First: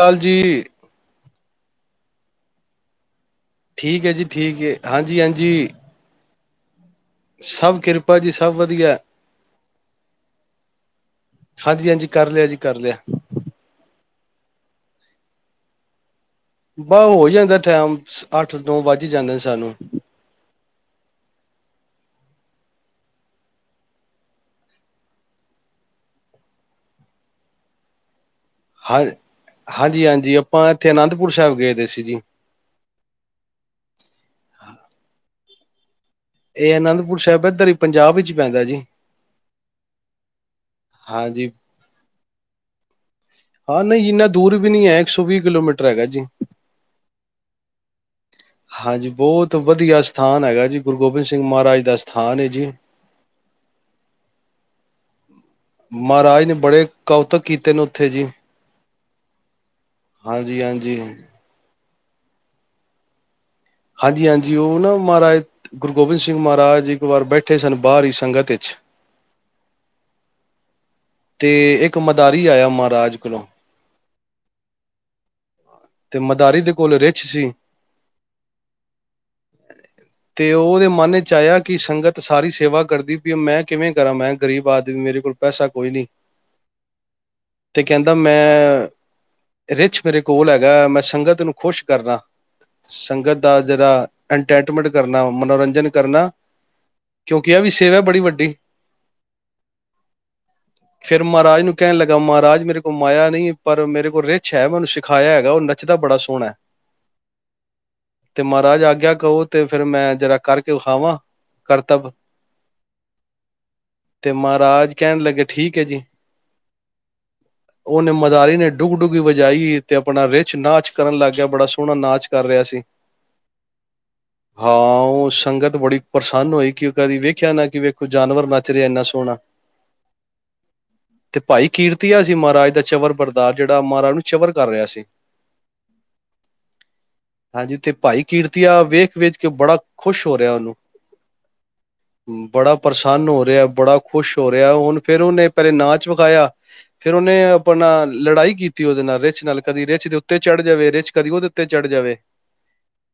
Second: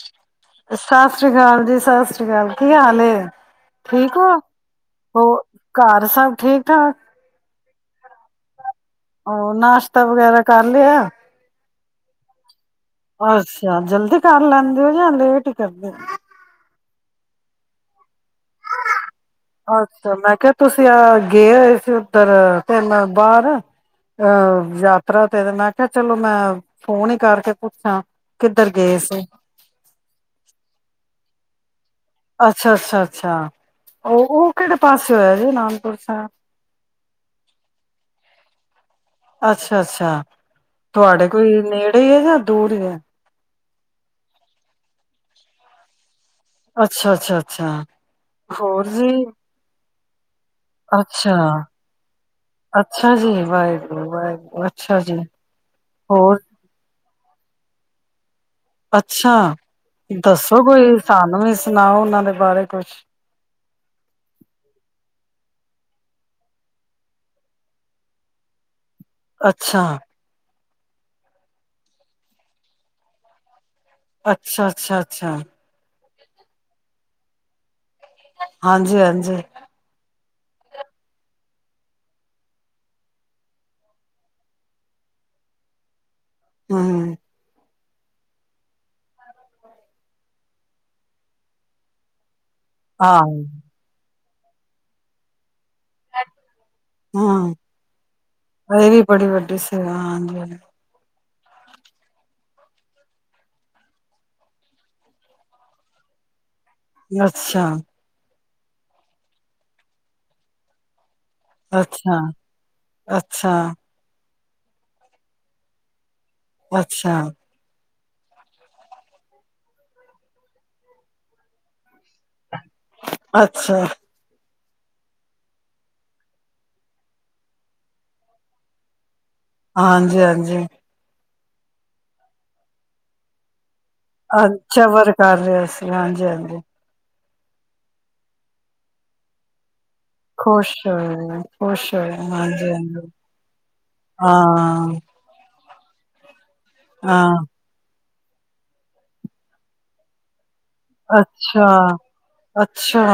ਕਾਲ ਜੀ ਸਤਿ ਸ਼੍ਰੀ ਅਕਾਲ ਜੀ ਸਤਿ ਸ਼੍ਰੀ ਅਕਾਲ ਕੀ ਹਾਲਸੲਏ ਠੀਕ ਹੈ ਜੀ, ਠੀਕ ਹੈ, ਹਾਂਜੀ ਹਾਂਜੀ ਘਰ ਸਭ ਠੀਕ, ਠਾਕ ਸਭ ਕਿਰਪਾ ਜੀ, ਸਭ ਵਧੀਆ ਉਹ ਨਾਸ਼ਤਾ ਵਗੈਰਾ ਕਰ ਲਿਆ ਹਾਂਜੀ, ਹਾਂਜੀ ਕਰ ਲਿਆ ਜੀ ਕਰ ਲਿਆ ਅੱਛਾ ਜਲਦੀ ਕਰ ਲੈਂਣਦੇ ਓ ਜਾਂ ਲੇਟ ਹੀ ਕਰਦੇ ਆ ਬਾਹ ਹੋ ਜਾਂਦਾ ਟਾਈਮ ਅੱਠ ਨੋ ਵੱਜ ਹੀ ਜਾਂਦੇ ਨੇ ਸਾਨੂੰ ਹੋ ਅੱਛਾ ਮੈਂ ਕਿਹਾ ਤੁਸੀਂ ਆਹ ਗਏ ਹੋਏ ਸੀ ਉੱਧਰ ਤੇ ਮੈਂ ਬਾਹਰ ਅਹ ਯਾਤਰਾ ਤੇ ਮੈਂ ਕਿਹਾ ਚਲੋ ਮੈਂ ਫੋਨ ਹੀ ਕਰਕੇ ਪੁੱਛਾਂ ਕਿੱਧਰ ਗਏ ਹਾਂ, ਸੀ ਹਾਂਜੀ ਹਾਂਜੀ ਆਪਾਂ ਇੱਥੇ ਅਨੰਦ ਪੁਰ ਸਾਹਿਬ ਗਏ ਸੀ ਜੀ ਅੱਛਾ, ਅੱਛਾ ਅੱਛਾ ਉਹ ਉਹ ਕਿਹੜੇ ਪਾਸੇ ਹੋਇਆ, ਅਨੰਦ ਅੱਛਾ, ਇਹ ਅਨੰਦਪੁਰ ਸਾਹਿਬ ਇੱਧਰ ਹੀ ਪੰਜਾਬ ਵਿੱਚ ਪੈਂਦਾ ਜੀ ਅੱਛਾ ਤੁਹਾਡੇ ਹਾਂਜੀ ਕੋਈ ਨੇੜੇ ਹੈ ਜਾਂ ਦੂਰ ਹੀ ਹੈ ਹਾਂ ਨਹੀਂ ਇੰਨਾ ਦੂਰ ਵੀ ਨੀ ਹੈ ਇੱਕ ਸੌ ਵੀਹ ਕਿਲੋਮੀਟਰ ਹੈਗਾ ਜੀ ਅੱਛਾ, ਅੱਛਾ ਅੱਛਾ ਹੋਰ ਹਾਂਜੀ ਵੀ ਬਹੁਤ ਵਧੀਆ ਸਥਾਨ ਹੈਗਾ ਜੀ ਗੁਰੂ ਗੋਬਿੰਦ ਅੱਛਾ ਸਿੰਘ ਮਹਾਰਾਜ ਦਾ ਸਥਾਨ ਹੈ ਜੀ ਅੱਛਾ ਜੀ ਵਾਹਿਗੁਰੂ ਵਾਹਿਗੁਰੂ ਅੱਛਾ ਜੀ ਹੋਰ ਮਹਾਰਾਜ ਨੇ ਬੜੇ ਕੌਤਕ ਕੀਤੇ ਨੇ ਉੱਥੇ ਜੀ ਅੱਛਾ ਦੱਸੋ ਹਾਂਜੀ ਕੋਈ ਹਾਂਜੀ ਸਾਨੂੰ ਵੀ ਸੁਣਾਓ ਉਹਨਾਂ ਦੇ ਬਾਰੇ ਕੁਛ ਹਾਂਜੀ ਹਾਂਜੀ ਉਹ ਨਾ ਮਹਾਰਾਜ ਗੁਰੂ ਗੋਬਿੰਦ ਸਿੰਘ ਮਹਾਰਾਜ ਇੱਕ ਵਾਰ ਬੈਠੇ ਸਨ ਬਾਹਰਰੀ ਸੰਗਤ ਵਿੱਚ ਅੱਛਾ ਤੇ ਇੱਕ ਮਦਾਰੀ ਆਇਆ ਮਹਾਰਾਜ ਕੋਲੋਂ ਅੱਛਾ, ਅੱਛਾ ਅੱਛਾ ਤੇ ਮਦਾਰੀ ਦੇ ਕੋਲ ਰਿੱਛ ਸੀ। ਹਾਂਜੀ ਹਾਂਜੀ ਤੇ ਉਹਦੇ ਮਨ ਵਿੱਚ ਆਇਆ ਕਿ ਸੰਗਤ ਸਾਰੀ ਸੇਵਾ ਕਰਦੀ ਵੀ ਮੈਂ ਕਿਵੇਂ ਕਰਾਂ ਮੈਂ ਗ਼ਰੀਬ ਆਦਮੀ ਮੇਰੇ ਕੋਲ ਪੈਸਾ ਕੋਈ ਨਹੀਂ ਹੂੰ ਤੇ ਕਹਿੰਦਾ ਮੈਂ ਰਿਛ ਮੇਰੇ ਕੋਲ ਹੈਗਾ ਹੈਗਾ ਮੈਂ ਸੰਗਤ ਨੂੰ ਖੁਸ਼ ਕਰਨਾ ਹਾਂ, ਸੰਗਤ ਦਾ ਜਿਹੜਾ ਇਨਮੈਂਟ ਕਰਨਾ ਮਨੋਰੰਜਨ ਕਰਨਾ ਹਮ ਕਿਉਂਕਿ ਇਹ ਵੀ ਸੇਵਾ ਬੜੀ ਵੱਡੀ ਇਹ ਵੀ ਬੜੀ ਵੱਡੀ ਸਵਾ ਹਾਂਜੀ ਹ ਫੇਿਰ ਮਹਾਰਾਜ ਨੂੰ ਕਹਿਣ ਲੱਗਾ ਮਹਾਰਾਜ ਮੇਰੇ ਕੋਲ ਮਾਇਆ ਨਹੀਂ ਪਰ ਮੇਰੇ ਕੋਲ ਰਿਛ ਹੈ ਮੈਨੂੰ ਸਿਖਾਇਆ ਉਹ ਨੱਚਦਾ ਬੜਾ ਸੋਹਣਾ ਹੈ ਅੱਛਾ ਤੇ ਮਹਾਰਾਜ ਆਗਿਆ ਕਹੋ ਤੇ ਫੇਿਰ ਮੈਂ ਜਰਾ ਕਰਕੇ ਵਿਖਾਵਾਂ ਕਰਤਬ ਅੱਛਾ ਅੱਛਾ ਤੇ ਮਹਾਰਾਜ ਕਹਿਣ ਲੱਗੇ ਠੀਕ ਹੈ ਜੀ ਅੱਛਾ ਉਹਨੇ ਮਦਾਰੀ ਨੇ ਡੁਗ ਡੁਘੀ ਵਜਾਈ ਤੇ ਆਪਣਾ ਰਿਚ ਨਾਚ ਕਰਨ ਲੱਗ ਗਿਆ ਬੜਾ ਸੋਹਣਾ ਨਾਚ ਕਰ ਰਿਹਾ ਸੀ ਅੱਛਾ ਹਾਂ ਉਹ ਸੰਗਤ ਬੜੀ ਪ੍ਰਸੰਨ ਹੋਈ ਕਿ ਕਦੀ ਵੇਖਿਆ ਨਾ ਕਿ ਵੇਖੋ ਜਾਨਵਰ ਨੱਚ ਰਿਹਾ ਇੰਨਾ ਸੋਹਣਾ ਹਾਂਜੀ ਹਾਂਜੀ ਤੇ ਭਾਈ ਕੀਰਤੀਆ ਸੀ ਮਹਾਰਾਜ ਦਾ ਚਬਰ ਬਰਦਸ਼ ਜਿਹੜਾ ਮਹਾਰਾਜ ਨੂੰ ਚਬਰ ਕਰ ਅੱਛਾ ਰਿਹਾ ਸੀ ਵਰ ਕਰ ਰਿਹਾ ਸੀ ਹਾਂਜੀ ਹਾਂਜੀ ਹਾਂਜੀ ਤੇ ਭਾਈ ਕੀਰਤੀਆਂ ਵੇਖ ਵੇਖ ਕੇ ਬੜਾ ਖੁਸ਼ ਹੋ ਰਿਹਾ ਉਹਨੂੰ ਹੋਏ, ਖੁਸ਼ ਹੋਏ, ਬੜਾ ਹਾਂਜੀ-ਹਾਂਜੀ, ਪ੍ਰਸੰਨ ਹੋ ਰਿਹਾ ਬੜਾ ਖੁਸ਼ ਹੋ ਰਿਹਾ ਹੁਣ ਹਾਂ। ਫੇਿਰ ਉਹਹਨੇ ਪਰਰੇ ਨਾਚ ਵਿਕਾਇਆ ਫੇਿਰ ਹਾਂ, ਉਹਨੇ ਆਪਣਾ ਲੜਾਈ ਕੀਤੀ ਉਹਦੇ ਨਾਲ ਰ ਨਾਲ ਕਦੀ ਰਚ ਦੇ ਉੱਤੇ ਚੜ੍ਹ ਜਾਵੇ ਰਿਛ ਕਦੀ ਉਹਦੇ ਉਤੇ ਅੱਛਾ, ਚੜ੍ਹ ਜਾਵੇ ਅੱਛਾ,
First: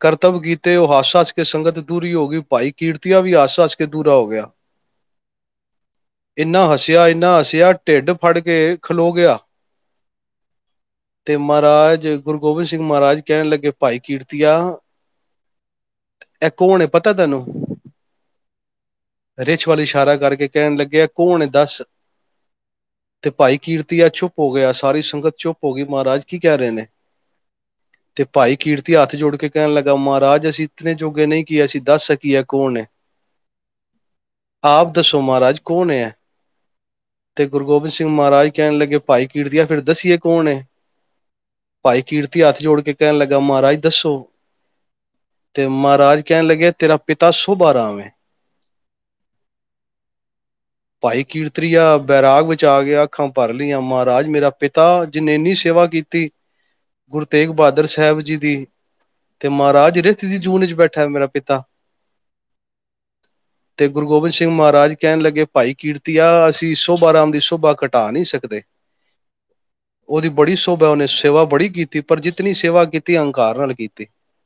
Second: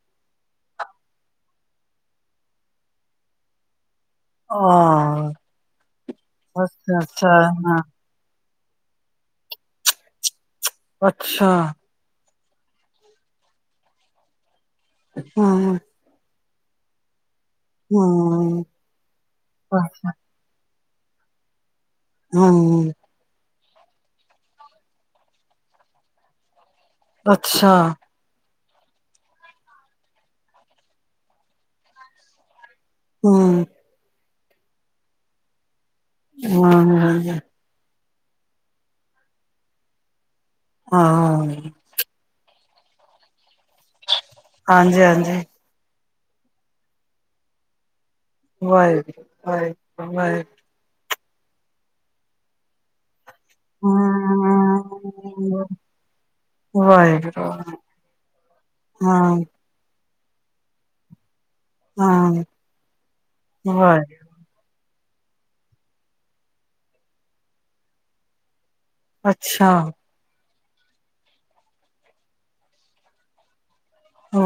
ਕਰਤਵ ਗੀਤ ਤੇ ਉਹ ਹਾਦਸਾ ਚ ਕੇ ਸੰਗਤ ਦੂਰੀ ਹੋ ਗਈ ਭਾਈ ਕੀਰਤੀਆਂ ਵੀ ਆਸਾ ਦੂਰਾ ਹੋ ਗਿਆ ਹਾਂ। ਇੰਨਾ ਅੱਛਾ, ਹੱਸਿਆ ਅੱਛਾ, ਇੰਨਾ ਹੱਸਿਆ ਹਾਂ, ਢਿੱਡ ਫੜ ਕੇ ਕੇ ਖਲੋ ਗਿਆ ਤੇ ਅੱਛਾ, ਮਹਾਰਾਜ ਗੁਰੂ ਗੋਬਿੰਦ ਸਿੰਘ ਮਹਾਰਾਜ ਕਹਿਣ ਲੱਗੇ ਭਾਈ ਕੀਰਤੀਆਂ ਹਾਂ ਇਹ ਕੌਣ ਪਤਾ ਤੈਨੂੰ ਹੂੰ। ਰਿਿੱਛ ਵਾਲੀ ਇਸ਼ਾਰਾ ਕਰਕੇ ਕਹਿਣ ਲੱਗੇ ਗਿਆ ਕੌਣ ਦੱਸ ਹਮ ਤੇ ਭਾਈ ਕੀਰਤੀਆ ਚੁੱਪ ਹੋ ਗਿਆ ਸਾਰੀ ਸੰਗਤ ਚੁੱਪ ਹੋ ਗਈ ਮਹਾਰਾਜ ਕੀ ਕਹਿ ਰਹੇ ਨੇ ਅੱਛਾ। ਤੇ ਭਾਈ ਕੀਰਤੀ ਹੱਥ ਜੋੜ ਕੇ ਕਹਿਣ ਲੱਗਾ ਮਹਾਰਾਜ ਅਸੀਂ ਇਤੇ ਜੋਗੇ ਨਹੀਂ ਕੀ ਅਸੀਂ ਦੱਸ ਸਕੀਏ ਕੌਣ ਨੇ ਹੂੰ। ਆਪ ਦੱਸੋ ਮਾਹਰਾਜ [unintelligible] ਤੇ ਮਾਹਰਾਜ ਕਹਿਣ ਲੱਗੇ ਭਾਈ ਕੀਰਤੀਆ ਫਿਰ ਦੱਸੀਏ ਕੌਣ ਏ, ਹਾਂ। ਭਾਈ ਕੀਰਤੀਆ ਹੱਥ ਜੋੜ ਕੇ ਕਹਿਣ ਲੱਗਾ ਮਾਹਰਾਜ ਦੱਸੋ ਹਾਂਜੀ-ਹਾਂਜੀ। ਕੈਣ ਲੱਗੇ ਤੇਰਾ ਪਿਤਾ ਸ਼ੁਭ ਆਰਾਮ ਏ। ਵਾਹਿਗੁਰੂ, ਵਾਹਿਗੁਰੂ, ਵਾਹਿਗੁਰੂ। ਭਾਈ ਕੀਰਤਰੀਆ ਬੈਰਾਗ ਵਿੱਚ ਆ ਗਿਆ ਅੱਖਾਂ ਭਰ ਲਈਆਂ ਮਾਹਰਾਜ ਮੇਰਾ ਪਿਤਾ ਜਿੰਨ ਏਨੀ ਹੂੰ, ਸੇਵਾ ਕੀਤੀ ਗੁਰੂ ਤੇਗ ਵਾਹਿਗੁਰੂ, ਬਹਾਦਰ ਸਹਿਬ ਜੀ ਦੀ ਹਾਂ, ਤੇ ਮਾਹਰਾਜ ਜਿਦੇ ਚ ਜਿਦੀ ਜੂਨ ਇੱਚ ਬੈਠੈਂ ਮੇਰਾ ਪਿਤ ਤਾ ਹਾਂ, ਤੇ ਗੁਰੂ ਵਾਹਿਗੁਰੂ, ਗੋਬਿੰਦ ਸਿੰਘ ਮਾਹਰਾਜ ਕੈਣ ਲੱਗੇ ਭਾਈ ਕੀਰਤੀਆ ਅਸੀਂ ਸੋਭਾ ਰਾਮ ਦੀ ਸੋਭਾ ਘਟਾ ਨਈ ਸਕਦੇ ਅੱਛਾ! ਉਹਦੀ ਬੜੀ ਸੋਭਾ ਏ ਉਹਨੇ ਸੇਵਾ ਬੜੀ ਕੀਤੀ ਪਰ ਜਿਤਨੀ ਸੇਵਾ ਕੀਤੀ ਅਹੰਕਾਰ ਨਾਲ ਕੀਤ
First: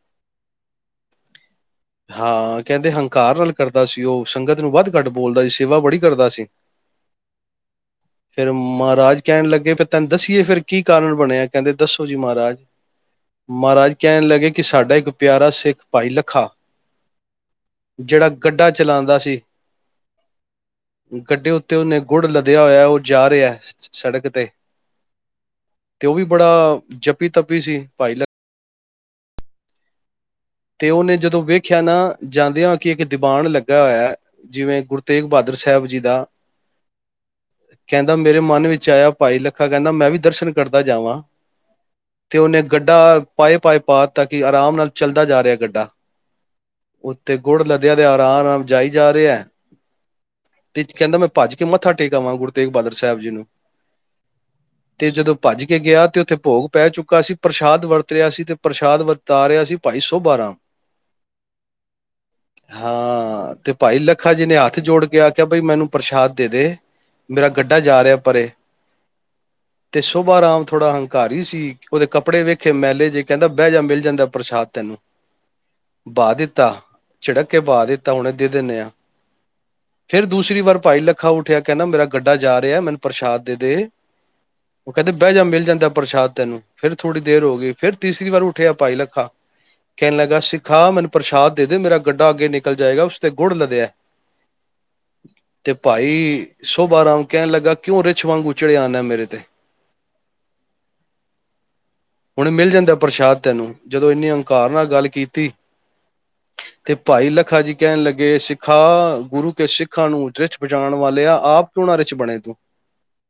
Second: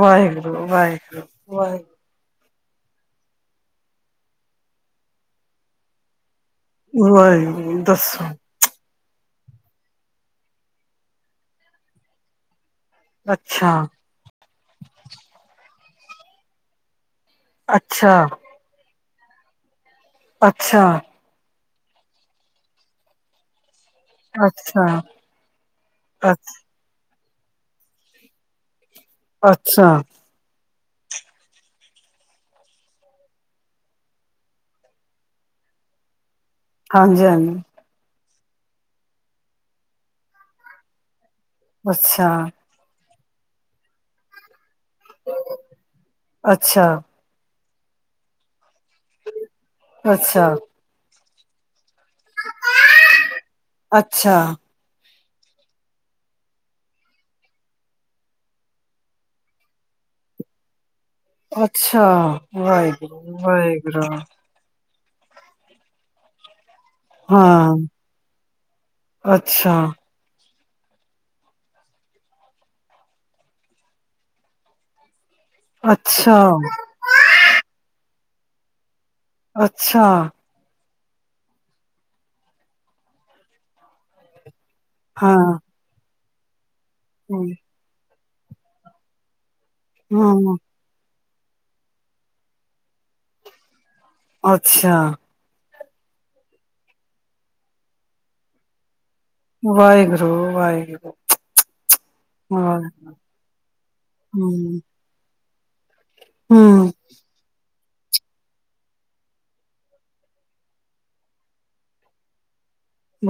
ਵਾਹਿਗੁਰੂ, ਵਾਹਿਗੁਰੂ, ਵਾਹਿਗੁਰੂ। ਹਾਂ ਕਹਿੰਦੇ ਹੰਕਾਰ ਨਾਲ ਕਰਦਾ ਸੀ। ਉਹ ਸੰਗਤ ਨੂੰ ਵੱਧ ਘੱਟ ਬੋਲਦਾ ਸੀ। ਸੇਵਾ ਬੜੀ ਕਰਦਾ ਸੀ। ਵਾਹਿਗੁਰੂ, ਦੱਸੋ। ਫਿਰ ਮਹਾਰਾਜ ਕਹਿਣ ਲੱਗੇ ਫੇਰ ਤੈਨ ਦੱਸੀ ਕੀ ਏ ਫਿਰ ਕੀ ਕਾਰਨ ਬਣਿਐ ਕਹਿੰਦੇ ਦੱਸੋ ਜੀ ਮਾਹਰਾਜ ਅੱਛਾ ਮਾਹਰਾਜ ਕਹਿਣ ਲੱਗੇ ਕਿ ਸਾਡਾ ਇੱਕ ਪਿਆਰਾ ਸਿੱਖ ਭਾਈ ਲੱਖਾ ਅੱਛਾ ਜਿਹੜਾ ਗੱਡਾ ਚਲਾਂਦਾ ਸੀ ਸੀ। ਅੱਛਾ। ਤੇ ਉਹਨੇ ਗੁੜ ਲਦਿਆ ਹੋਇਐ ਉਹ ਜਾ ਰਿਹੈ ਅੱਛਾ। ਤੇ ਉਹ ਵੀ ਅ ਬੜਾ ਜੱਪੀ ਤੱਪੀ ਸੀ ਭਾਈ ਲ ਅੱਛਾ ਤੇ ਉਹਨੇ ਜਦੋਂ ਵੇਖਿਆ ਨਾ ਜਾਂਦਿਆਂ ਕਿ ਇੱਕ ਦੀਬਾਨ ਲੱਗਾ ਹੋਇਐ ਜਿਵੇਂ ਗੁਰੂ ਤੇਗ ਬਹਾਦਰ ਸਹਿਬ ਜੀ ਦਾ ਹਾਂਜੀ-ਹਾਂਜੀ। ਕਹਿੰਦਾ ਮੇਰੇ ਮਨ ਵਿੱਚ ਆਇਆ ਭਾਈ ਲੱਖਾ ਕਹਿੰਦਾ ਮੈਂ ਵੀ ਦਰਸ਼ਨ ਕਰਦਾ ਜਾਵਾਂ। ਹਾਂਜੀ ਤੇ ਉਹਨੇ ਗੱਡਾ ਪਾਏ ਪਾਏ ਪਾ ਤਾ ਕਿ ਆਰਾਮ ਨਾਲ ਚ ਜਾ ਰਿਹਾ ਗੱਡਾ ਅੱਛਾ ਉੱਥੇ ਗੁੜ ਲੱਦਿਆ ਤੇ ਆਰ ਆਰਾਮ ਜਾਈ ਜਾ ਰਿਹਾ ਅੱਛਾ ਅੱਛਾ ਤੇ ਕਹਿੰਦਾ ਮੈਂ ਭੱਜ ਕੇ ਮੱਥਾ ਟੇਕ ਆਵਾਂ ਗੁਰੂ ਤੇਗ ਬਹਾਦਰ ਸਾਹਿਬ ਜੀ ਨੂੰ। ਅੱਛਾ ਤੇ ਜਦੋਂ ਭੱਜ ਕੇ ਗਿਆ ਤੇ ਉੱਥੇ ਭੋਗ ਪੈ ਚੁੱਕਾ ਸੀ, ਪ੍ਰਸ਼ਾਦ ਵਰਤ ਰਿਹਾ ਸੀ ਤੇ ਪ੍ਰਸ਼ਾਦ ਵਰਤਾ ਰਿਹਾ ਸੀ। ਭਾਈ ਸੋਭਾ ਰਾਮ। ਅੱਛਾ ਵਾਹਿਗੁਰੂ -ਵਾਹਿਗੁਰੂ ਕਿ ਆਖਿਆ ਬਈ ਮੈਨੂੰ ਪ੍ਰਸ਼ਾਦ ਦੇ ਦੇ। ਮੇਰਾ ਹਾਂ ਗੱਡਾ ਜਾ ਰਿਹਾ ਪਰੇ ਅੱਛਾ ਤੇ ਸੋਭਾ ਰਾਾਮ ਥੋੜਾ ਹੰਕਾਰੀ ਸੀ, ਉਹਦੇ ਕੱਪੜੇ ਵੇਖੇ ਮੈਲੇ ਜੇ ਕਹਿੰਦਾ ਬਹਿ ਜਾ ਮਿਲ ਜਾਂਦਾ ਪ੍ਰਸ਼ਾਦ ਤੈਨੂੰ ਬਾਹ ਅੱਛਾ ਦਿੱਤਾ ਚਿੱੜਕ ਕੇ ਬਾਹ ਦਿੱ ਤਾਂ ਹੁਣੇ ਦੇ ਦਿੰਦੇ ਹਾਂ। ਅੱਛਾ ਫਿਰ ਦੂਸਰੀ ਵਾਰ ਭਾਈ ਲੱ ਅੱਖਾ ਉੱਠਿਆ ਕਹਿੰਦਾ ਮੇਰਾ ਗੱਡਾ ਜਾ ਰਿਹਾ ਮੈਨੂੰ ਪ੍ਰਸ਼ਾਦ ਦੇ ਦੇ। ਉਹ ਕਹਿੰਦੇ ਬਹਿ ਹਾਂ ਜਾ ਮਿਲ ਜਾਂਦਾ ਪ੍ਰਸ਼ਾਦ ਤੈਨੂੰ ਫਿਰ ਥੋੜੀ ਦੇਰ ਹਮ ਹੋ ਗਈ ਫਿਰ ਤੀਸਰੀ ਤ ਵਾਰ ਉੱਠਿਆ ਭਾਈ ਲੱਖਾ ਕਹਿਣ ਲੱਗਾ ਹਮ ਸਿਖਾ ਮੈਨੂੰ ਪ੍ਰਸ਼ਾਦ ਦੇ ਮੇਰਾ ਗੱਡਾ ਅੱਗੇ ਨਿਕਲ ਜਾਏਗਾ ਉਸ ਤੇ ਗੁੜ ਲਦਿਆ। ਅੱਛਾ ਤੇ ਭਾਈ ਸੋਭਾਰਾਮ ਕਹਿਣ ਲੱਗਾ ਕਿਉਂ ਰਿੱਛ ਵਾਂਗ ਚੜਿਆ ਆਣਾ ਮੇਰੇ ਤੇ ਵਾਹਿਗੁਰੂ ਵਾਹਿਗੁਰੂ ਹੁਣ [inaudible] ਮਿਲ ਵਾ ਜਾਂਦਾ ਪ੍ਰਸ਼ਾਦ ਤੈਨੂੰ ਜਦੋਂ ਇੰਨੀ ਅੰਕਾਰ ਨਾਲ ਗੱਲ ਕੀਤੀ ਹਮ ਤੇ ਭਾਈ ਲੱਖਾ ਜੀ। ਕਹਿਣ ਲੱਗੇ ਸਿੱਖਾਂ ਗੁਰੂ ਕੇ ਸਿੱਖਾਂ ਨੂੰ ਰਿੱਛ ਬਚਾਉਣ ਵਾਲੇ ਆ ਆਪ ਕਿਉਂ ਨਾ ਰਿਛ ਬਣੇ ਤੂੰ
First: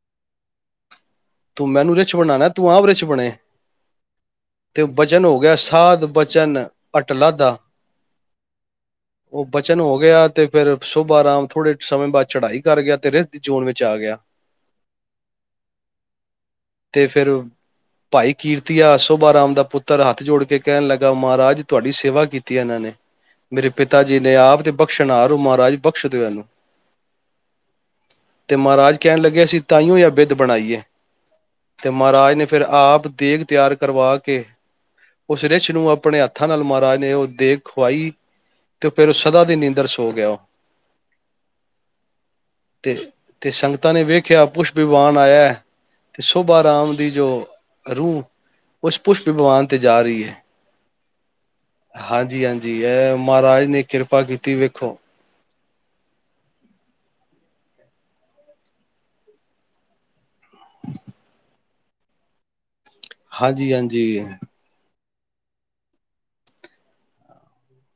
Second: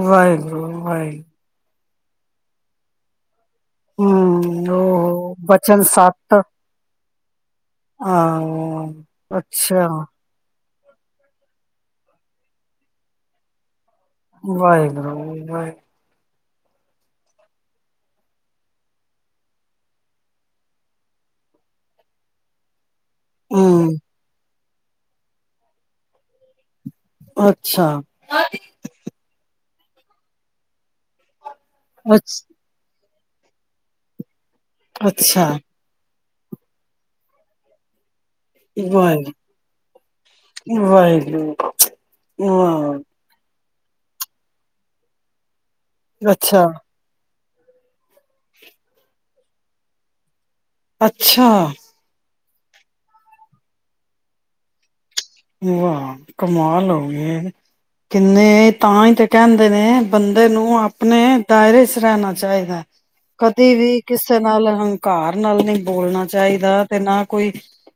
ਵਾਹਿਗੁਰੂ ਵਾਹਿਗੁਰੂ ਤੂੰ ਮੈਨੂੰ ਰਿਛ ਬਣਾਣਾ ਤੂੰ ਆਪ ਰਿਛ ਬਣੇ। ਹੂੰ ਉਹ ਬੱਚ ਥਾਦ ਬਚਨ ਅਟਲਾ ਦਾ ਆਾਂ ਉਹ ਬਚਨ ਅੱਛਾ ਹੋ ਗਿਆ ਤੇ ਫਿਰ ਸੁਭਾ ਆਰਾਮ ਥੋੜੇ ਸਮੇਂ ਬਾਅਦ ਚੜਾਈ ਕਰ ਗਿਆ ਤੇ ਰੇਤ ਜੂਨ ਵਿੱਚ ਆ ਗਿਆ ਵਾਹਿਗੁਰ ਵਾ ਤੇ ਫਿਰ ਭਾਈ ਕੀਰਤੀਆ ਸੋਭਾ ਰਾਮ ਦਾ ਪੁੱਤਰ ਹੱਥ ਜੋੜ ਕੇ ਕਹਿਣ ਲੱਗਾ ਮਹਾਰਾਜ ਤੁਹਾਡੀ ਸੇਵਾ ਕੀਤੀ ਹੈ ਇਹਨਾਂ ਨੇ ਮੇਰੇ ਹੂੰ ਪਿਤਾ ਜੀ ਨੇ ਆਪ ਤੇ ਬਖਸ਼ਣ ਆਾਰੋ ਮਹਾਰਾਜ ਬਖਸ਼ ਦਿ ਇਹਨੂੰ ਅੱਛਾ ਤੇ ਮਹਾਰਾਜ ਕਹਿਣ ਲੱਗਿਆ ਸੀ ਤਾਈਓ ਜਾਂ ਬਿੱਧ ਬਣਾਈਏ ਤੇ ਅੱਛ ਮਹਾਰਾਜ ਨੇ ਫਿਰ ਆਪ ਤੇਗ ਤਿਆਰ ਕਰਵਾ ਕੇ ਉਸ ਅੱਛਾ ਰਿਸ਼ ਨੂੰ ਆਪਣੇ ਹੱ ੱਥਾਂ ਨਾਲ ਮਹਾਰਾਜ ਨੇ ਉਹ ਦੇਖਵਾਈ ਉਹ [unintelligible] ਤਾ ਨੇ ਵੇਖਿਆ ਪੁਛ ਬਿਵਾਨ ਆਇਆ ਤੇ ਸੋਭਾ ਅੱਛਾ ਰਾਮ ਦੀ ਜੋ ਰੂਹ ਉਸ ਪੁਸ਼ਪ ਵਿਗਵਾਨ ਤੇ ਜਾਰੀ ਹੈ ਅੱਛਾ ਹਾਂਜੀ ਹਾਂਜੀ ਜੀ ਹੈ ਮਹਾਰਾਜ ਨੇ ਕਿਰਪਾ ਕੀਤੀ ਵੇਖੋ ਵਾਹ ਕਮਾ ਲਓਗੇ ਕਿੰਨੇ ਤਾਂ ਹੀ ਤੇ ਕਹਿੰਦੇ ਨੇ ਬੰਦੇ ਨੂੰ ਆਪਣੇ ਦਾਇਰੇ ਰਹਿਣਾ ਚਾਹੀਦਾ ਹਾਂਜੀ ਕਦੇ ਵੀ ਹਾਂਜੀ ਕਿਸੇ ਨਾਲ ਹ ਘਰ ਨਾਲ ਨਹੀਂ ਬੋਲਣਾ ਚਾਹੀਦਾ ਤੇ ਨਾ ਕੋਈ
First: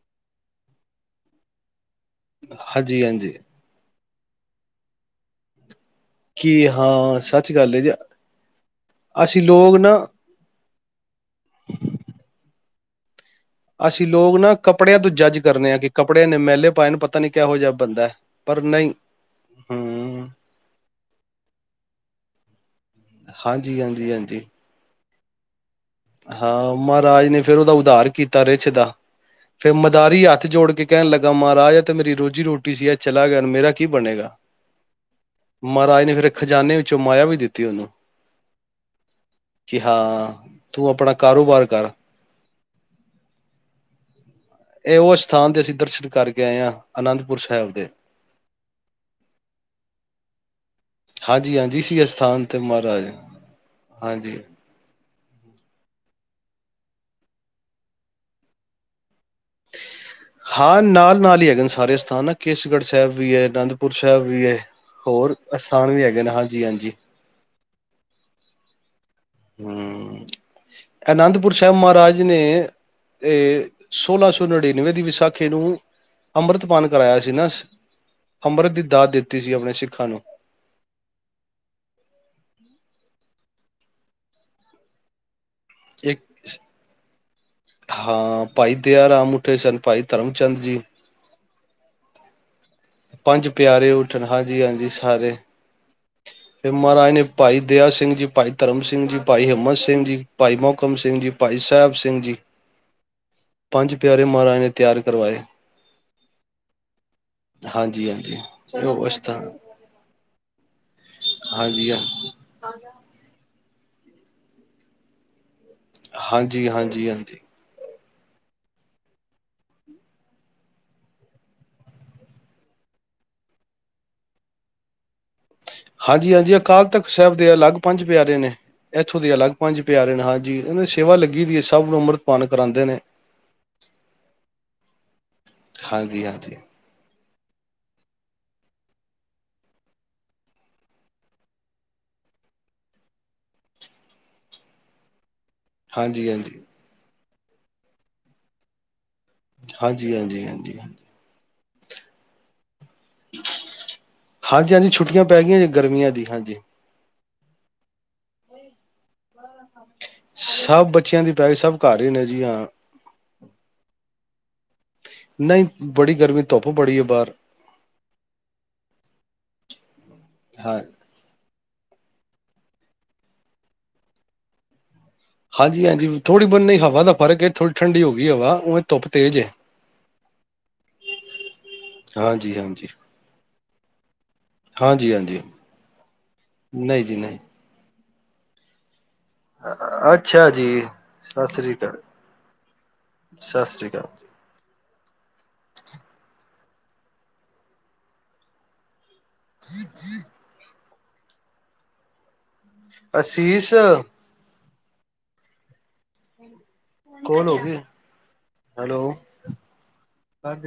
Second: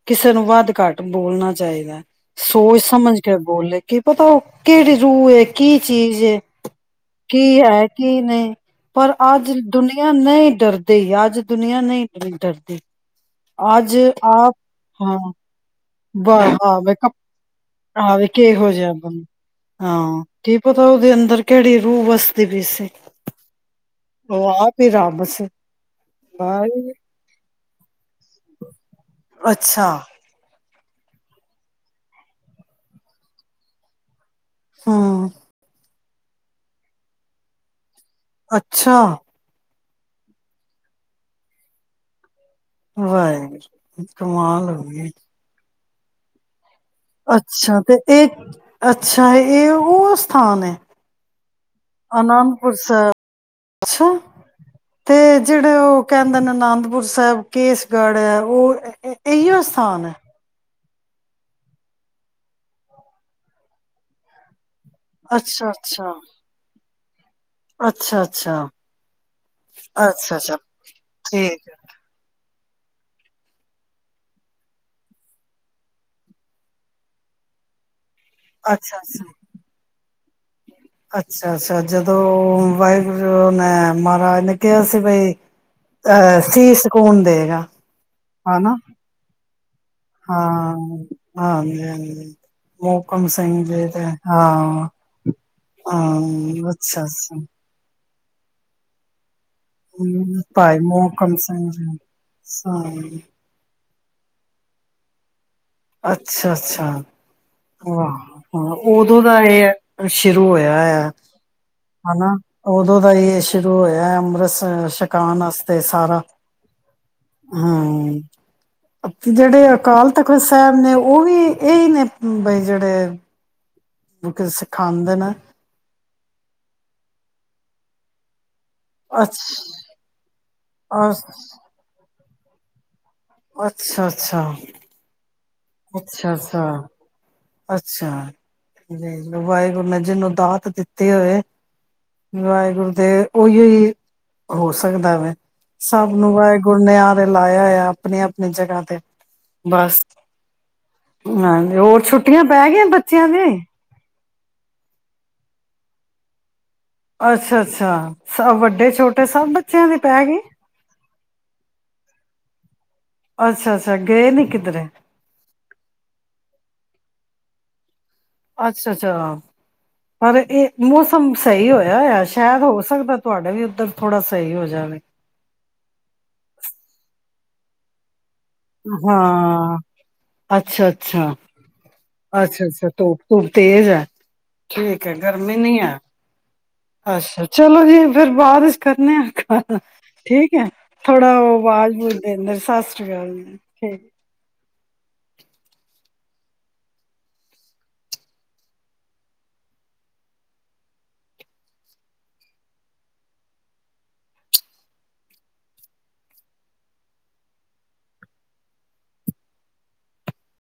ਕਿਸੇ ਨੂੰ ਵੱਧ ਘੱਟ ਬੋਲਣਾ ਚਾਹੀਦਾ ਸੋਚ ਹਾਂਜੀ ਸਮਝ ਕੇ ਹਾਂਜੀ ਬੋਲੇ ਕੀ ਪਤਾ ਉਹ ਕਿਹੜੀ ਰੂਹ ਹੈ ਕੀ ਚੀਜ਼ ਕੀ ਹਾਂ ਕੀ ਸੱਚ ਗੱਲ ਹੈ ਜੀ ਕੀ ਨਹੀਂ ਪਰ ਅਸੀਂ ਅੱਜ ਲੋਕ ਨਾ ਦੁਨੀਆਂ ਨਹੀਂ ਡਰਦੀ ਤੇ ਯਾਦ ਅੱਜ ਦੁਨੀਆਂ ਨਹੀਂ ਡਰਦੀ ਅੱਜ ਅਸੀਂ ਲੋਕ ਨਾ ਕੱਪੜਿਆਂ ਤੋਂ ਜੱਜ ਕਰਨੇ ਆ ਕਿ ਕੱਪੜਿਆਂ ਹ ਨੇ ਮੈਲੇ ਪਾਏ ਨੂੰ ਪਤਾ ਨੀ ਕਿਹੋ ਜਿਹਾ ਬੰਦਾ ਹੈ। ਹਾਂ ਪਰ ਨਹੀਂ ਕਿੋਿਹਾਾਂ ਨੂੰ ਹਾਂ ਹੂੰ ਕੀ ਪਤਾ ਉਹਦੇ ਅੰਦਰ ਕਿਹੜੀ ਰੂਹ ਬਸਦੇ ਬ ਸੀ ਹਾਂਜੀ ਹਾਂਜੀ ਹਾਂਜੀ ਬਸ ਹਾਂ ਮਹਾਰਾਜ ਨੇ ਫਿਰਰਦਾ ਉਦਾਹਾਰ ਕੀਤਾ ਰਿੱਛਦਾ ਫੇਿਰ ਅੱਛਾ ਮਦਾਰੀ ਹੱਥ ਜੋੜ ਕੇ ਕਹਿਣ ਲੱਗਾ ਮਹਾਰਾਜ ਹੈ ਤੇ ਮੇਰੀ ਰੋਜ਼ੀ ਰੋਟੀ ਸੀ ਇਹ ਚਲਾ ਗਿਆ ਮੇਰਾ ਕੀ ਬਣੇਗਾ ਹਾਂ ਖਜਾਨੇ ਵਿੱਚੋਂ ਮਾਇਆ ਵੀ ਦਿੱਤੀ ਉਹਨੂੰ ਅੱਛਾ ਕਿ ਹਾਂ ਤੂੰ ਆਪਣਾ ਕਾਰੋਬਾਰ ਕਰ [unintelligible] ਕਮਾਲ ਹੋ ਇਹ ਗਈ ਉਹ ਅਸਥਾਨ ਦੇ ਅਸੀਂ ਦਰਸ਼ਨ ਕਰਕੇ ਆਏਆਾਂ ਅੱਛਾ ਤੇ ਇਹ ਅੱਛਾ ਇਹ ਉਹ ਸਥਾਨ ਹੈ ਹਾਂਜੀ ਹਾਂਜੀ ਸੀ ਅਸਥਾਨ ਤੇ ਅਨੰਦਪੁਰ ਮਹਾਰਾਜ ਸਾਹਿਬ ਅੱਛਾ ਹਾਂਜੀ ਤੇ ਜਿਹੜੇ ਉਹ ਕਹਿੰਦੇ ਨੇ ਅਨੰਦਪੁਰ ਸਾਹਿਬ ਕੇਸਗੜ੍ਹ ਹੈ ਉਹ ਇਹੀਓ ਸਥਾਨ ਹੈ ਹਾਂ ਨਾਲ ਨਾਲ ਹੀ ਹੈਗੇ ਨੇ ਸਾਰੇ ਸਥਾਨ ਆ ਕੇਸਗੜ੍ਹ ਸਾਹਿਬ ਵੀ ਹੈ ਅਨੰਦਪੁਰ ਸਾਹਿਬ ਵੀ ਹੈ ਹੋਰ ਅੱਛਾ ਅਸਥਾਨ ਵੀ ਅੱਛਾ ਹੈਗੇ ਨੇ ਹਾਂਜੀ ਹਾਂਜੀ ਅੱਛਾ ਅੱਛਾ ਹਮ ਅੱਛਾ ਅੱਛਾ ਅਨੰਦਪੁਰ ਠੀਕ ਸਾਹਿਬ ਹੈ ਮਹਾਰਾਜ ਨੇ ਇਹ ੋਲਾਂ ਸੌ ਨੜਿਨਵੇਂ ਦੀ ਵਿਸਾਖੀ ਨੂੰ ਅੰਮ੍ਰਿਤਪਾਨ ਕਰਾਇਆ ਸੀ ਨਾ ਅੰਮ੍ਰਿਤ ਦੀ ਅੱਛਾ ਦਾਤ ਅੱਛਾ ਦਿੱਤੀ ਸੀ ਆਪਣੇ ਸਿੱਖਾਂ ਨੂੰ ਅੱਛਾ ਅੱਛਾ ਜਦੋਂ ਵਾਹਿਗੁਰੂ ੈਂ ਮਹਾਰਾਜ ਨੇ ਕਿਹਾ ਸੀ ਬਈ ਇੱਕ ਅਹ ਸੀ ਸਕੂਨ ਦੇਗਾ ਹਨਾ ਠੇਸਸ਼ਨ ਹਾਂ ਹਾਂ ਮੋਹਕਮ ਪੰਜ ਸਿੰਘ ਜੀ ਪਿਆਰੇ ਤੇ ਉਊੱਠਣ ਹਾਂਜੀ ਹਾਂਜੀ ਸਾਰੇ ਫ ਹਾਂ ਅੱਛਾ ਮਹਾਰਾਜ ਨੇ ਅੱਛਾ ਭਾਈ ਦਇਆ ਸਿੰਘ ਜੀ ਭਾਈ ਧਰਮ ਸਿੰਘ ਜੀ। ਭਾਈ ਹਿੰਮਤ ਸਿੰਘ ਜੀ, ਭਾਈ ਮੋਹਕਮ ਸਿੰਘ ਜੀ, ਭਾਈ ਸੈਬ ਸਿੰਘ ਜੀ। ਪੰਜ ਪਿਆਰੇ ਮਹਾਰਾਜ ਨੇ ਤਿਆਰ ਕਰਵਾਏ। ਅੱਛਾ ਅੱਛਾ, ਹਾਂਜੀ ਵਾਹ ਹਾਂਜੀ ਹਾਂ ਉਹ ਔਦੋਂ ਦਾ ਅਸਥਾਨ ਏ ਐ। ਸ਼ੁਰੂ ਹੋਈਆਂ ਐ। ਹਾਂਜੀ ਹਾਂਜੀ ਹਨਾ ਔਦੋਂ ਦਾ ਈ ਏ ਸ਼ੁਰੂ ਹੋਯੈ ਅੰਮ੍ਰਤ ਸ ਸ਼ਕਾਨ ਆਸ ਤੇ ਸਾਰਾ, ਹਾਂਜੀ ਹਾਂਜੀ ਹਮ। ਜੇੜੇ ਅਕਾਲ ਤਖ਼ਤ ਸ ਸੈਬ ਨੇ ਔ ਵੀ ਏਹੀ ਨੇ ਬਈ ਜੇੜੇ ਵਿ ਕਿ ਸਿਖਾਂਦੇ ਨੇ। ਹਾਂਜੀ ਹਾਂਜੀ, ਅਕਾਲ ਤਖ਼ਤ ਸੈਬ ਦੇ ਅਲੱਗ ਪੰਜ ਪਿਆਰੇ ਨੇ। ਐਥੋਂ ਦੇ ਅੱਛ ਅਲੱਗ ਪੰਜ ਪਿਆਰੇ ਨੇ ਹਾਂਜੀ ਇਨਾਂ ਦੀ ਸੇਵਾ ਲੱਗੀ ਦੀ ਏ ਅੱਛਾ ਸਭ ਨੂੰ ਅੰਮ੍ਰਤ ਪਾਨ ਕਰਾਂਦੇ ਨੇ। ਅੱਛਾ ਅੱਛਾ। ਹਾਂਜੀ ਅੱਛਾ ਹਾਂਜੀ ਸਾ। ਅੱਛਾ, ਵੇਖਲੋ ਵਾਹਿਗੁਰੂ ਨੇ ਜਿਹਨੂੰ ਦਾਤ ਦਿੱਤੀ ਹੋਏ ਵਾਹਿਗੁਰੂ ਦੇ ਓਈਓ ਹੀ ਹੋ ਸਕਦਾ ਵੇ। ਸਭ ਹਾਂਜੀ ਨੂੰ ਹਾਂਜੀ ਵਾਹਿਗੁਰ ਨੇ ਆ ਤੇ ਲਾਐ ਹੋਐ ਅਪਣੀ ਅਪਣੀ ਜਗ੍ਹਾ ਤੇ। ਬਸ ਹਾਂਜੀ ਹਾਂਜੀ ਹਾਂਜੀ ਹਾਂਜੀ। ਹਾਂਜੀ ਹੋਰ ਛੁਟ ਟੀਆਂ ਪੈ ਗਿਐ ਬਚ ਚਆਂ ਦੇ ਹਾਂਜੀ ਹਾਂਜੀ ਛੁੱਟੀਆਂ ਪੈ ਗਈਆਂ ਜੀ, ਗਰਮੀਆਂ ਦੀ ਹਾਂਜੀ। ਅੱਛਾ ਅੱਛਾ, ਸਵ ਵੱਡੇ ਛੋਟੇ ਸਭ ਬਚ ਸਭ ਬੱਚਆਂ ਦੀ ਪੈ ਗੀ, ਸਭ ਘਰ ਈ ਨੇ ਜੀ ਹਾਂ। ਅੱਛਾ ਅੱਛਾ ਗਏ ਨੀ ਕਿਧਰੇ ਨਈ, ਬੜੀ ਗਰਮੀ ਧੁੱਪ ਬੜੀ ਏ ਬਾਰ। ਅੱਛਾ ਅੱਛਾ, ਪਰ ਏਹ ਹਾਂ ਮੌਸਮ ਸ ਸਹੀ ਹੋਆ ਹੋਐ, ਸੈ਼ਦ ਹੋ ਸਕਦੈ ਤੁਵਾਡੇ ਵੀ ਉੱਧਰ ਥੋੜ੍ਹਾ ਸਹੀ ਹੋ ਜਾਵੇ। ਹਾਂਜੀ ਹਾਂਜੀ, ਥੋੜੀ ਬਨੇ ਨਈ ਹਵਾ ਦਾ ਫਰਕ ਏ ਥੋੜੀ ਠੰਡੀ ਹੋ ਗੀ। ਹਾਂ, ਅੱਛਾ ਅੱਛਾ, ਹਾਂਜੀ ਅੱਛਾ ਅੱਛਾ ਹਾਂਜੀ ਧੋਪ ਧੂਪ ਤੇਜ਼ ਐ। ਠੀਕ ਹਾਂਜੀ ਹੈ, ਹਾਂਜੀ ਗਰਮੀ ਨੀ ਹੈ। ਨਹੀਂ ਜੀ ਨਹੀਂ ਅੱਛਾ ਚਲੋ ਜੀ। ਫੇਰ ਬਾਦ ਚ ਕਰਣੇ ਆ। ਅੱਛਾ ਠੀਕ ਐ, ਜੀ ਸਤਿ ਥੋੜਾ੍ਰਔ ਸ੍ਰੀ ਅਕਾਲ ਵਾਜ਼ਵੂਜ ਦੇਂਦੇ ਸੱਸੀ੍ ਕਾਲ ਸਤਿ ਸ੍ਰੀ ਜੀ। ਅਕਾਲ [inaudible] ਅਸੀਸ ਕੋਣ ਹੋ ਗ ਹੈਲੋ ਕਰ